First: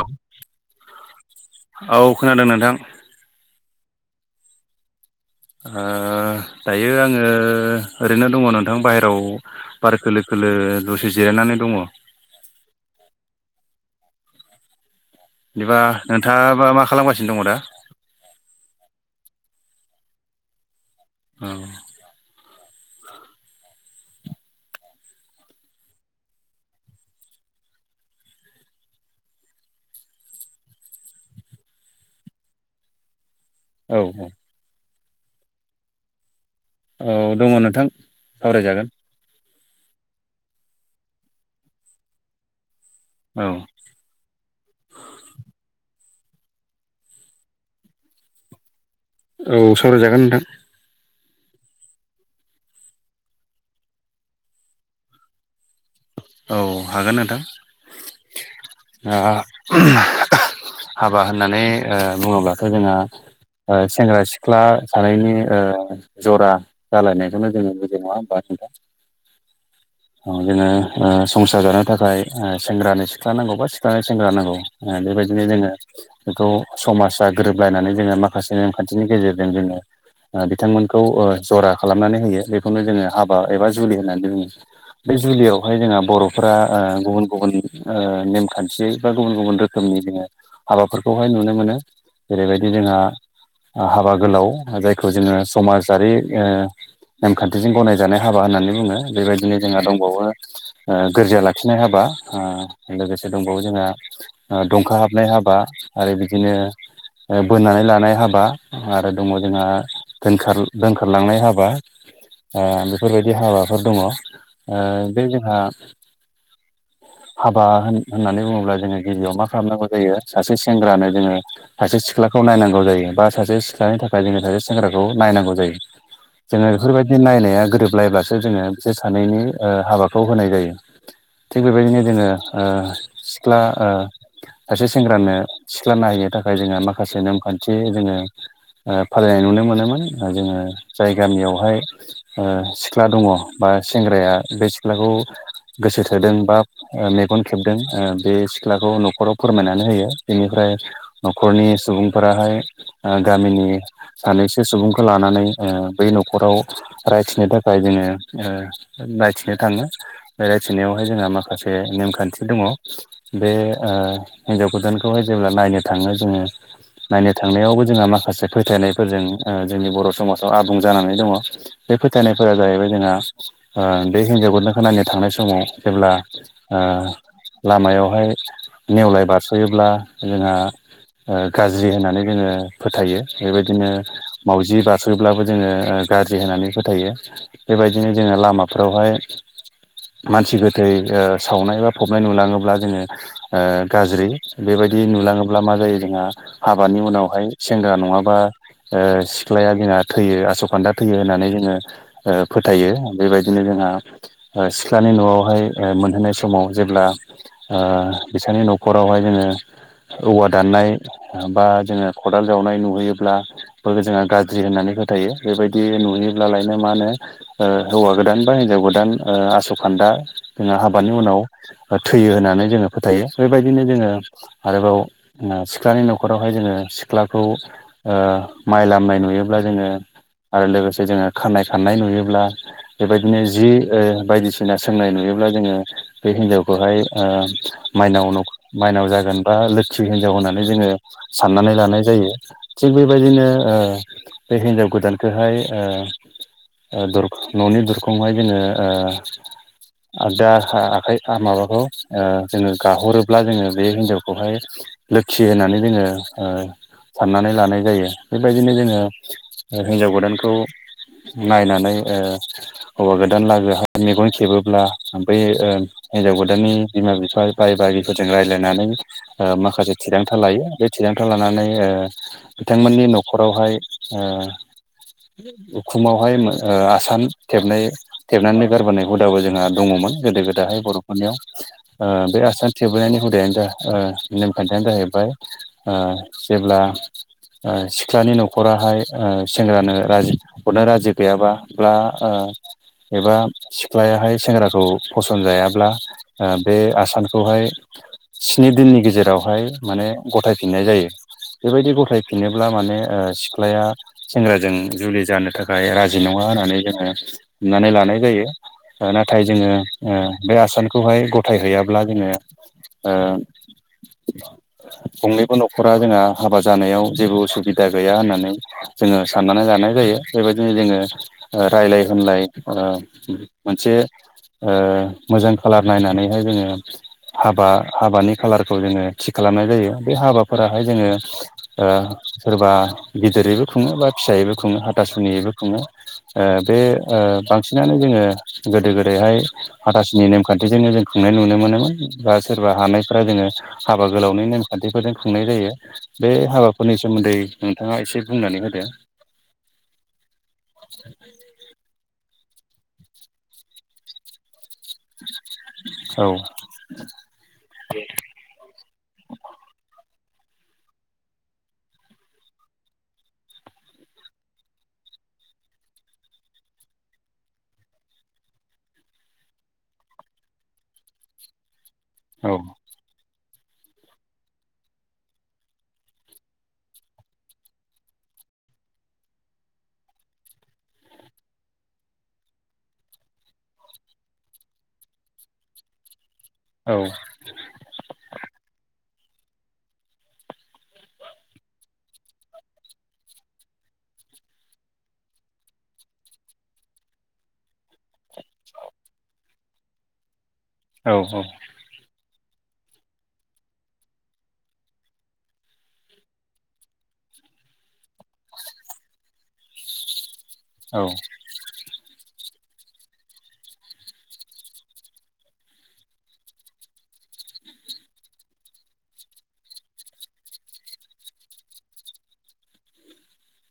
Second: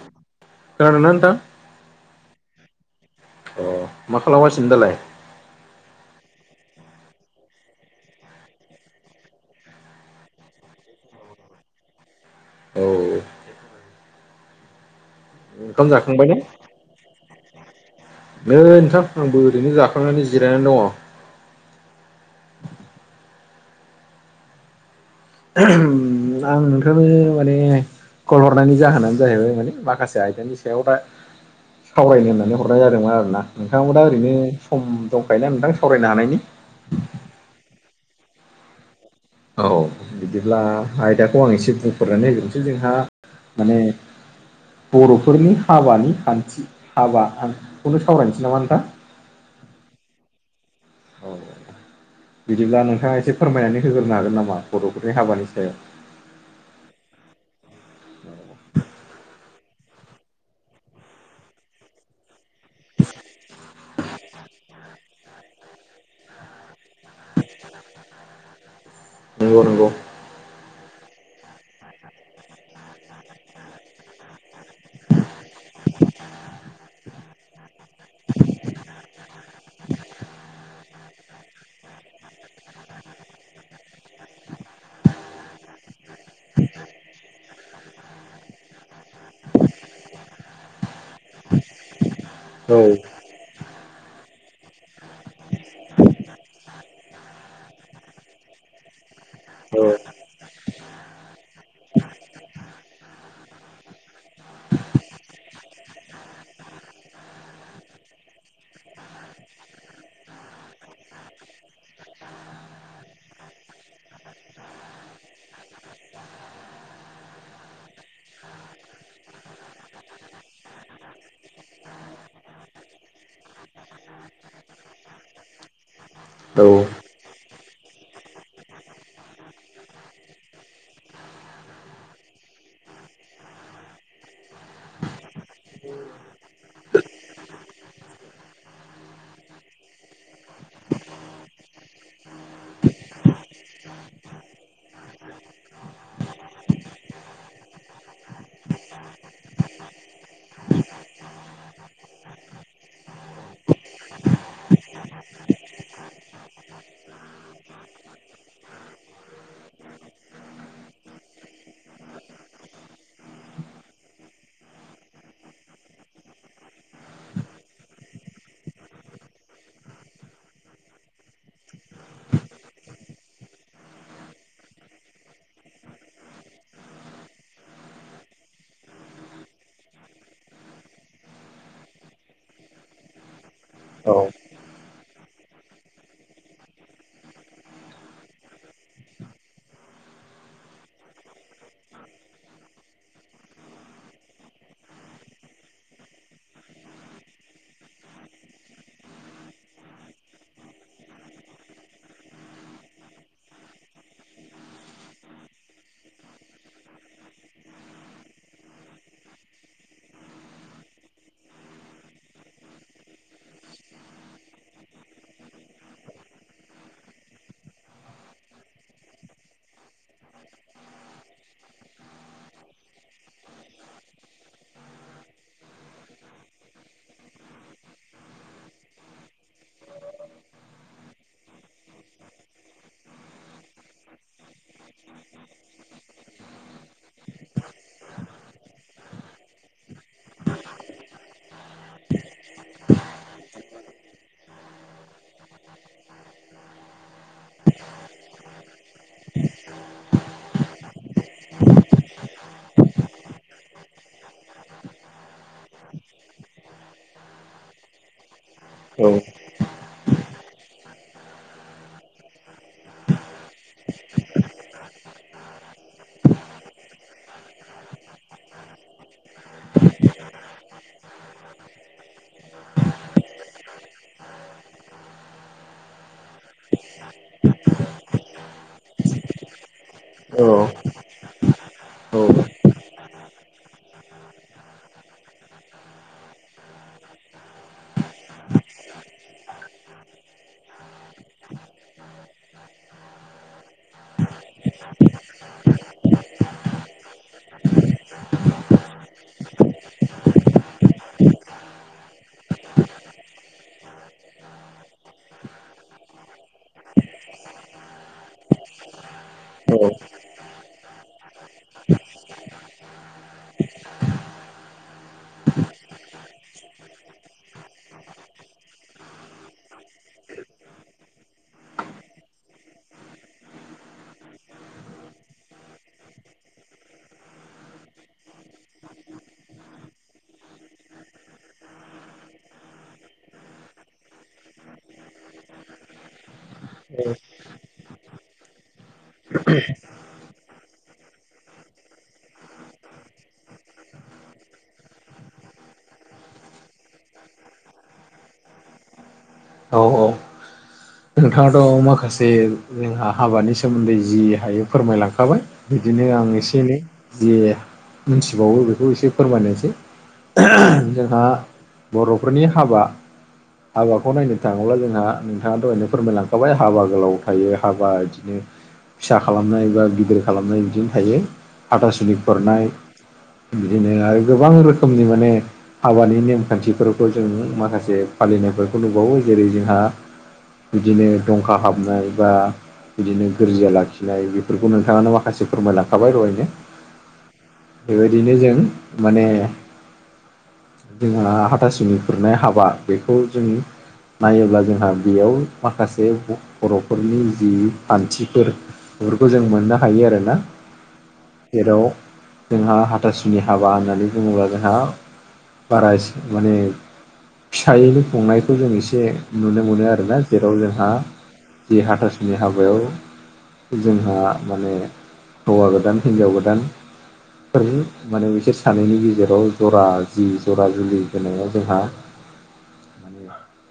औ। खोनादोंना नोंथां औ खोनादों नोंथां। अ मा खालामगासिनो दालाय? ओ दायो आङो ओरैनो दङ नोंथां बाहेरायाव बार खोलो खोलो दसे जिरायनानै दङ। औ। बिदिबा ओंखाम जाखांबाय ने नोंथाङाबा मा खालामगासिनो दङ दा? नै नोंथां आंबो ओरैनो जाखांनानै जिरायनानै दङ। औ। [unintelligible] आं नोंथां नो माने कल हरनायनि जाहोनानो जाहैबाय माने माखासे आयदानि सायाव रा सावरायनो होननानै हरनाय जादोंमोन आरोना नोंथाङाबो औ दा औ ओरैनो सम दंखायोना नोंथां सावरायनो हानायनि? औ दङ नोंथां सावराय जागोन। औ बिदिब्ला आयदाखौ आं एसे बुंफोरनानै होग्रोनोसै जोंहा औ। माने। बर'फोरनि हाबानि खान्थि हाबा खौनो सावरायनोसै नामा नोंथां? औ सावराय जागोन नोंथां। औ औ बिदिब्ला नोंथाङा एसे फोरमायनानै होग्रोनो हागोन नामा बर'फोरनि हाबानि सायाव? औ हागोन नोंथां आ [unintelligible] हाबा होननानै ओ बुङोब्लाथ' जोङा ओ सेंग्रा सिख्ला सानैनि ओ जरा जालायनायखौनो जोङो बुजियो नङा होमबा नोंथां नंगौ नंगौ औ जोङो। ओ संसार जानो थाखाय ओ सेंग्रानो सिख्ला नांगौ बा सिख्लानो सेंग्रा नांगौ ओ बेबायदिनो जोङो बेखौ समाजा गोरोबलायनानै जोङो माखासे नेमखान्थिनि गेजेरजों जोङो ओ बिथांमोनखौ ओ जरा खालामनानै होयो बेखौनो जोङो हाबा एबा जुलि होननानै बुङो। बे जुलियाव बेवहाय जोंहा बर'फोरा ओ गुबुन गुबुन ओ नेमखान्थियै बा गुबुन गुबुन रोखोमनि जोङो हाबाफोरखौहाय नुनो मोनो जेरैबायदि औ जोंहा हाबा गोलाव जायख खौ जोङो समाजारि ओ नेमखान्थिजों गनायजानाय हाबा होननानै बुङो। बेबायदिनो जोंहा औ दंबावो ओ गोरजिया लाखिनाय हाबा ओ लोगोसे दंबावो जोंहा ओ दंखा हाबनाय हाबा आरो बिदिनो ओ बोननानै लानाय हाबा आरो दङ जोंहा दोनखार दोनखारलांनाय हाबा ओ बेफोरबायदि हाबाफोर दङ ओ बे जोंहा हाबा होन होननानै बुङोब्ला जोङो गिबियाव मा खालामनांगौ जायो सासे सेंग्रानो जोङो सासे सिख्लाखौ नायनांगौ जायो बा सासे सिख्लानि थाखाय जोङो सासे सेंग्राखौ नायनांगौ जायो औ जोङो बेफोरबायदि नायनायआ गोरोबलायब्लासो जोङो बिसोर सानैनि ओ हाबा खौ होनाय जायो थिग बेबायदिनो जोङो ओ सिख्ला ओ सासे सेंग्रानो सिख्ला नायहैनो थाखाय जोङा माखासे नेमखान्थि जोङो ओ फालिनाय नुनो मोनोमोन जोङो जाय गामियावहाय ओ सिख्ला दङ बा सेंग्राया बे सिख्लाखौ गोसो थोदों बा ओ मेगन खेबदों ओ बे सिख्लाखौ न'खराव फोरमायनानै होयो बेनिफ्राय न'खरनि सुबुंफोराहाय ओ गामिनि सानैसो सुबुंखौ लानानै ओ बै न'खराव रायथिनो थाखाय जोङो ओ नायथिनो थाङो ओ रायथिनायावहाय जोंहा माखासे नेमखान्थि दङ बे ओ हिनजाव गोदानखौहाय जेब्ला नायनो थाङो जोङो नायनो थांनायावबो जोंहा माखासे फोथायनायफोरजों ओ जोंनि बर' समाजाव आबुं जानानै दङ बे फोथायनायफोरा जाहैबाय जोंहा ओ दै हिनजाव गोदानखो नायनो थांनाय समाव जेब्ला ओ लामायावहाय नेवलाय बारस'योब्ला जोंहा। ओ गाज्रि होननानै जोङो फोथायो बेबायदिनो। औ मावजि बारसोब्लाबो जोङो ओ गाज्रि होनानै फोथायो बेबायदिनो जोङो लामाफ्रावहाय मानसि गोथै यो सावनाय बा फबनाय नुलाङोब्ला जोङो ओ गाज्रि बेबायदि नुलाङोब्ला मा जायो जोंहा हाबानि उनावहाय सेंग्रा नङाबा ओ सिख्लाया जोंहा थैयो आस' खान्दा थैयो होननानै जोङो ओ फोथायो बेबायदिनो जोंहा ओ सिख्लानि न'आवहाय ओ मोनहैनाय समाव जेब्ला ओयो बिसानि न'खरावहाय जोङो औवा दाननाय बा जोङो खदाल जावनाय नुहैयोब्ला फोरखौ जोंहा गाज्रि होननानै फोथायो बेबायदि नुयोब्लालायनो मानो ओ हौवा गोदान बा हिनजाव गोदान ओ आस खान्दा जोंहा हाबानि उनाव। थैयो होननानै जोङो फोथायो बेबायदिनो जोङो आरोबाव ओ सिख्लानि न'खरावहाय जोङो सिख्लाखौ ओ माइ लामनाय नुयोब्ला जोङो आरो लोगोसे जोङो खानाय खाननाय नुयोब्ला बेबायदिनो जि ओ बायदिसिना सोंनाय नुयोब्ला जोङो बे हिन्जावखौहाय ओ माइनाव न माइनाव जागोन बा लोखि हिनजाव होननानै जोङो साननानै लानाय जायो। थिग बेबायदिनो ओ बे हिनजाव गोदानखौहाय ओ। ओ दहर न'नि दरखंहाय बिनो ओयो। आ दाहा आखाइ माबाखौ ओ जोङो गाहरोब्ला जोङो बे हिन्जावखौहाय लोखि होननानै जोङो ओ साननानै लानाय जायो बेबायदिनो जोङो। औ ओ हिनजाव गोदानखौ नायनानै ओ हौवा गोद दान लागोहा मेगन खेबोब्ला बै ओ हिनजाव गोदाननि बिमा बिफा बाय बाहागिफोरजों रायलायनानै। ओ माखासे थिरांथा लायो बे थिरांथा लानानै ओ। बिथांमोननि न'खरावहाय ओ। उखुमावहाय मो ओ आसान खेबनाय थेबनानै गारबोनाय हुदाबो जोंहा दङमोन गोदो औ गोदाहाय बर'फ हरनायाव ओ औ बे आसान थेबबोनायनि हुदायानो जा ओ नेमखान्थियानो जाहैबाय ओ जेब्ला ओ सिख्लानि न'खराहाय ओ सेंग्रानो राजि हरनो राजि गैयाबा ब्ला ओ। एबा सिख्लायाहाय सेंग्राखौ फसन जायाब्ला ओ बे आसानखौहाय स्नि दिननि गेजेरावहाय माने गथायफिननाय जायो। बेबायदि गथायफिनोब्ला माने ओ सिख्लाया। सेंग्राजों जुलि जानो थाखाय राजि नङा होननानै जोङो नानै लानाय जायो ओ नाथाय जोङो ओ। बे आसानखौहाय गथायहैयाब्ला जोङो ओ [unintelligible] गंनैबो न'खरा जोंहा हाबा जानायाव जेबो उसुबिदा गैया होननानै जोङो साननानै लानाय जायो बेबायदिनो जोङो ओ रायलाय होनलाय। ओं मोनसे ओयो मोजां खालार नायनानैहाय जोङो। हाबा हाबानि खालारखौ जोङो थि खालामनाय जायो बे हाबाफोराहाय जोङो। ओ सोरबा गिदिरैबो खुङो बा फिसायैबो खुङो हाथासुनियैबो खुङो। ओ बे ओ बांसिनानो जोङो गोदो गोदायहाय हाथासुनि नेमखान बेजोंनो जों खुंनाय नुनो मोनोमोन बा सोरबा हानायफ्रा जोङो। हाबा गोलावनि नेमखान्थिफोरजों खुंनाय जायो। बे हाबाफोरनि सोमोन्दै नोंथाङा एसे बुंनानै होदो। औ औ नोंथाङाथ' माखासे जोंहा हाबानि सोमोन्दै जि हायो फोरमायलांखाबाय बिदिनो औ आं एसे एनै जे मिथिबावो बेखौ एसे फोरमायनायसै जोंहा बर'फोरनि हाबा हाबाखौ नायनो थाङोब्ला जोंहा थाङाथ' ओरैनो फोरमायलांखाबाय हाबा गोलाव थायो हाबा इदिनो फिसा खालामनाय बा गिदिर खालामनाय बिदिनो थायो हाथासुनि औ खुरनाय बिदिनो आरो गोबां रोखोमनि माने हाबानि नेमखान्थिफोरखौ जों माखासे फालिनायफोरखौ नुबावो जेरै जोंहा बिदिनो दंखा हाबनाय बा बिदिनो गोरजिया लाखिनाय बेफोरखौ नोंथाङानो माखासे फोरमायलांखाबाय दहायनो। औ बेबायदिनो जों माने जोंहा हाथासुनि खुरनाय हाबा बेखौ जों नायोब्ला जोंहा बेयाव माखासे ब-बर'फोरनि जि खान्थिफोर बेफोरखौ जों मोननो हायो आरो ना। औ औ जेराव जोंहा हाथासुनि हाबा होननानै बुङोब्ला जोंहा बारा एसे माने फिसायैनो खुंनायखौ जों एसे नुनो मोनो आ रोना जेराव जोंहा औ जि हाथासुनि हाबायाव जोंहा माने हौवा गोदान हिनजाव गोदान फोरजि माने बिसोर सानैनि गेजेराव जरा जि जरा जुलि होनायाव जोंहा [inaudible]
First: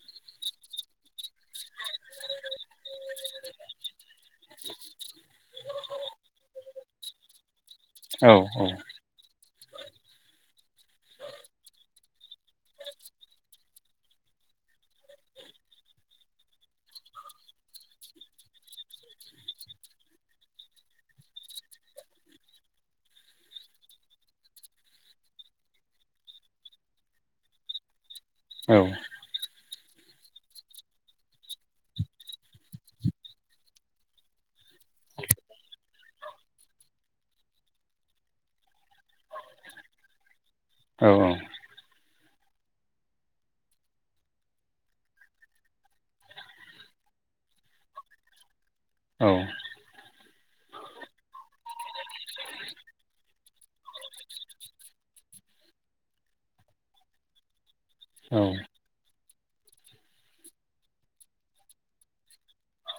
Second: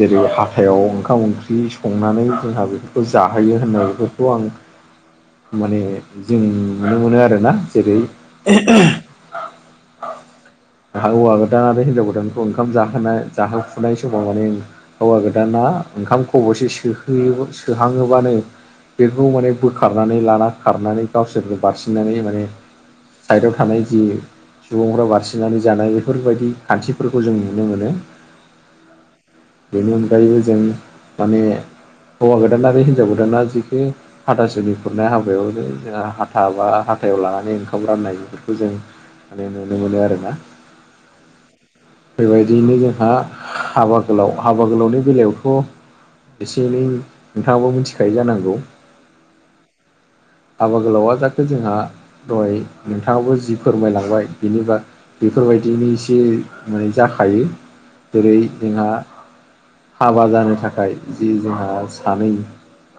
जेरै फाखायाव ओंखाम ओंख्रि सं संनानै जोंहा बेफोरखौ जाहोयो होननाय बेफोरखौ आं माने जोंनि नुनो मोनो आरोना जेरै औ औ हौवा गोदान आरो हिनजाव गोदानखौ ओंखाम जाहोनाय जाहोफुनाय समाव माने हौवा गोदान ना ओंखाम खबसे सोहो सोहाङोबानो बेखौ माने बोखारनानै लाना खारनानै गावसोरबो बारसिननानै माने साइडआव थानाय जि सुबुंफ्रा बारसिनानै जानाय बेफोरबायदि खान्थिफोरखौ जों नुनो मोनो। औ बेनि अनगायैबो जों माने हौवा गोदान आरो हिनजाव गोदाना जिखि हाथासुनि खुरनाय हाबायावनो जोंहा हाथा बा हाथायाव लानानै ओंखाम राननाय बेफोरखौ जों माने नुनो मोनो आरोना। औ औ बेबायदियैनो जोंहा हाबा गोलाव हाबा गोलावनि बेलायावथ' एसे एनै नोंथाङाबो मिथिखायो जानांगौ औ हाबा गोलावा जाखो जोंहा दहाय नोंथाङाबो जि फोरमायलांबाय बिनिबा बेफोरबायदिनो एसे माने जाखायो औ जेरै जोंहा हाबा जानो थाखाय जि जोंहा सानै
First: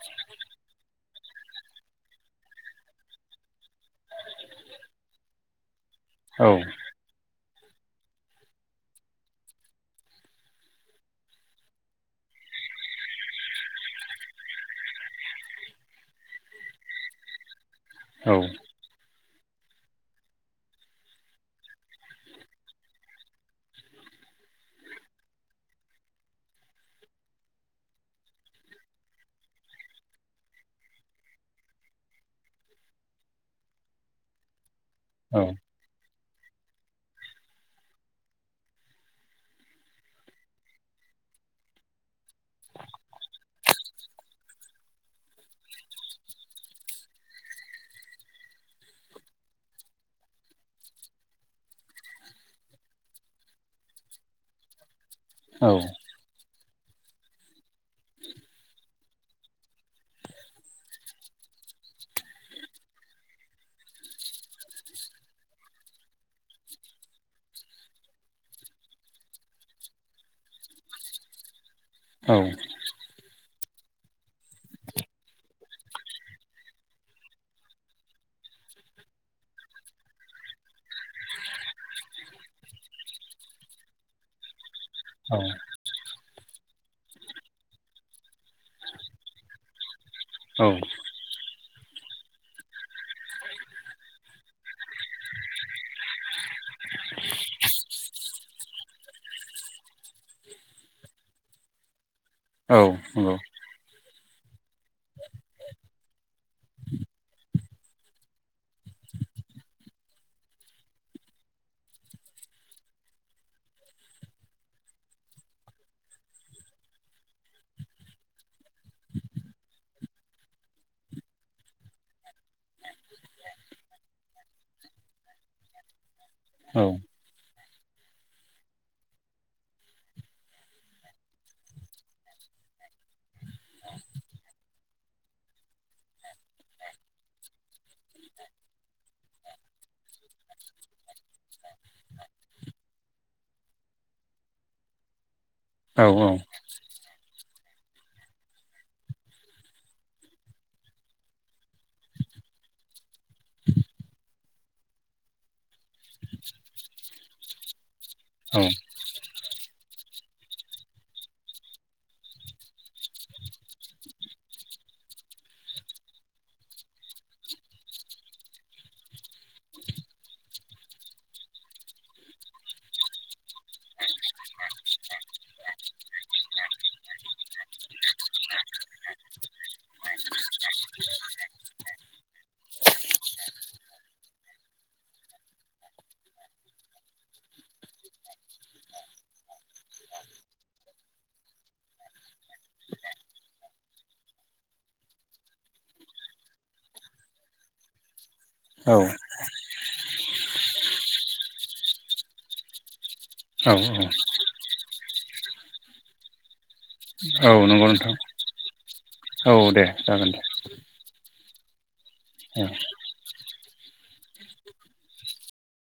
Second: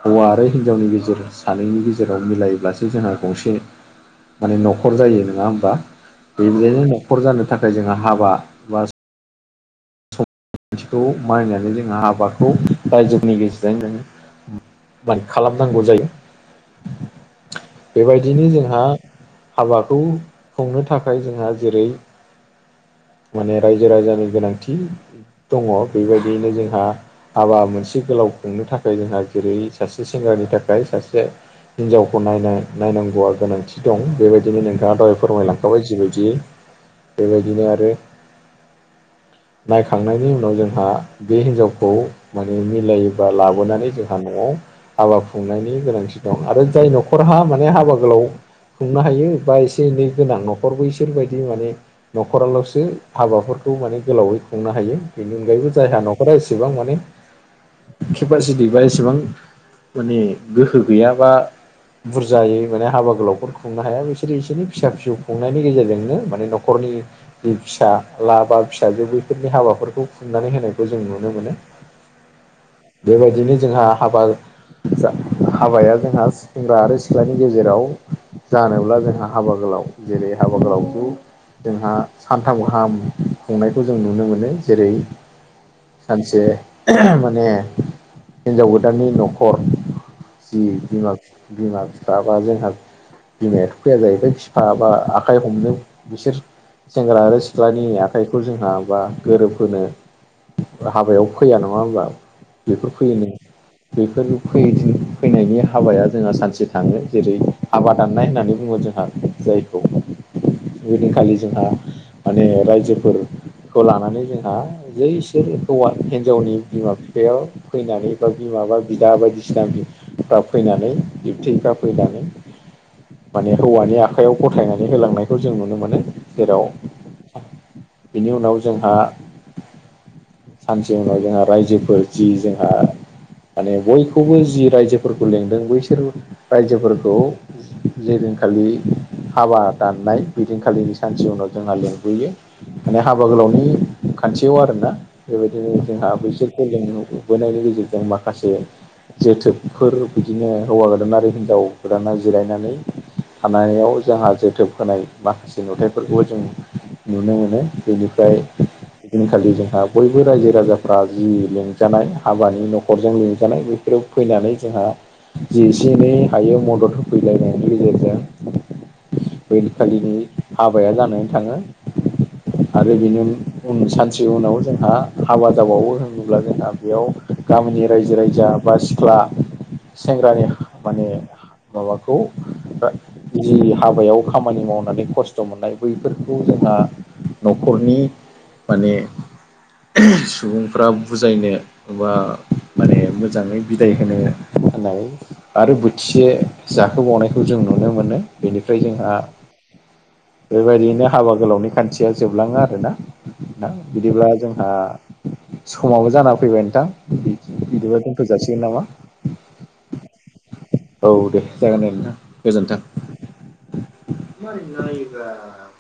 हौवा आरो हिनजावनि गेजेर सानैनि गेजेराव मिलायोब्लासो जोंहा गंसे माने न'खर जायो नोङा होनोमबा औ बेनिजायनो न'खर जानो थाखाय जोङो हाबा थिखौ मानिनानै जोंहा हाबाखौ रायजोनि गेजेरजों जों मान खालामनांगौ जायो। औ बेबायदिनो जोंहा हाबाखौ खुंनो थाखाय जोंहा जेरै माने रायजो राजानि गोनांथि दङ' बेबायदियैनो जोंहा हाबा मोनसे गोलाव खुंनो थाखाय जोंहा जेरै सासे सेंग्रानि थाखाय सासे हिनजावखौ नायना नायनांगौआ गोनांथि दं बेबायदिनो नोंथ दह औ फोरमायलांखाबाय जिबायदिै बेबायदिनो आरो नायखांनायनि उनाव जोंहा बे हिनजावखौ माने मिलायोबा लाबोनानै जोंहा न'आव हाबा खुंनायनि गोनांथि दं आरो जाय न'खरहा माने हाबा गोलाव खुंनो हायो बा एसे एनै गोनां न'खरबो इसोरबायदि माने न'खराल' ो हाबाफोरखौ माने गोलावै खुंनो हायो बेनि अनगायैबो औ जायहा न'खरा एसेबां माने केपासिटि बा एसेबां माने गोहो गैयाबा बुरजायै माने हाबा गोलाव खुंनो हाया बिसोरो एसोरनि फिसा फिसौ खुंनायनि गेजेरजोंनो माने न'खरनि दै फिसा लाबा फिसाजो बेफोरनि हाबाफोरखौ खुनानै होनायखौ जों नुनो मोनो औ बेबायदिनो जोंहा हाबा जा हाबाया जोंहा सेंग्रा आरो सिख्लानि गेजेराव जानोब्ला जोंहा हाबा गोलाव जेरै हाबा गोलावखौ जोंहा सानथाम गाहाम खुंनायखौ जों नुनो मोनो जेरै औ सानसे माने हिन्जाव गोदाननि न'खर जि औ बिम बिम ज बिमायाथ' फैया जाहैबाय बिफा बा आखाइ हमनो बिसोर सेंग्रा आरो सिख्लानि आखाइखौ जोंहा बा गोरोबहोनो हाबायाव फैया नङा होमबा नंगौ औ बेफोर फैयोोन बेफोर फैनायनि हाबाया जोंहा सानसे थाङो जेरै हबादाननाय होननानै बुङो जोंहा जायखौ ओदिनखालि जोंहा माने रायजोफोरखौ लानानै जोंहा जै इसोर हौवा हिनजावनि बिमा बिफायाव फैनानै बा बिमााबा बिदा बायदिसिना दा फैनानै एबटिफ्रा फैनानै माने हौवानि आखाइायाव गथायनानै होलांनायखौ जों नुनो मोनो जेराव बेनि उनाव जोंहा सानसे उनाव जोंहा रायजोफोर जि जोंहा माने बयखौबो जि रायजोफोरखौ लेंदों बैसोर रायजोफोरखौ जे दिनखालि हाबा दाननाय बेदिनखालिनि सानसे उनाव जोंहा लिंबोयो माने हाबा गोलावनि खान्थियाव आरोना बेबायदिनो जोंहा बैसोरखौ लोंबोनायनि गेजेरजों माखासे जोथोबफोर बिदिनो हौवा गोदान आरो हिनजाव गोदाना जिरायनानै थानायाव जोंहा जोथोब होनाय माखासे जों नुथायाइफोरखौबो जों नुनो मोनो बेनिफ्राय इदिनखालि जोंहा बयबो रायजो राजाफ्रा जि लेंंजानाय हाबानि न'खरजों लिेंजानाय बे बेयाव फैनानै जोंहा जिसे एनै हायो मदद होफैलायनायनि गेजेरजों बेै खालिनि हाबाया जानानै थाङो आरो बेनि उ उन सानसे उनाव जोंहा हाबा जाबावो होनोब्ला जोंहा बेयाव गामिनि रायजो राजा बा सिख्ला सेंग्रानि माने माबाखौ जि हाबायाव खामानि मावनानै खस खस्थ' मोननाय बैफोरखौ जोंहा न'खरनि माने सुबुंफ्रा बुजायनो बा ओ माने मोजाङै बिदाय होनो होनाय आरो बोथिसे जाखोबावनायखौ जों नुनो मोनो बेनिफ्राय जोंहा बेबायदियैनो हाबा गोलावनि खान्थिया जोबलाङो आरो ना औ ना बिदिब्ला जोंहा समावो जाना फैबाय नोंथां औ नंगौ इदिबा नोंथां दोनथ' जासिगोन नामा? औ दे जागोन दे। औ दे जागोन दे औ नोंथां गोजोनथों। दा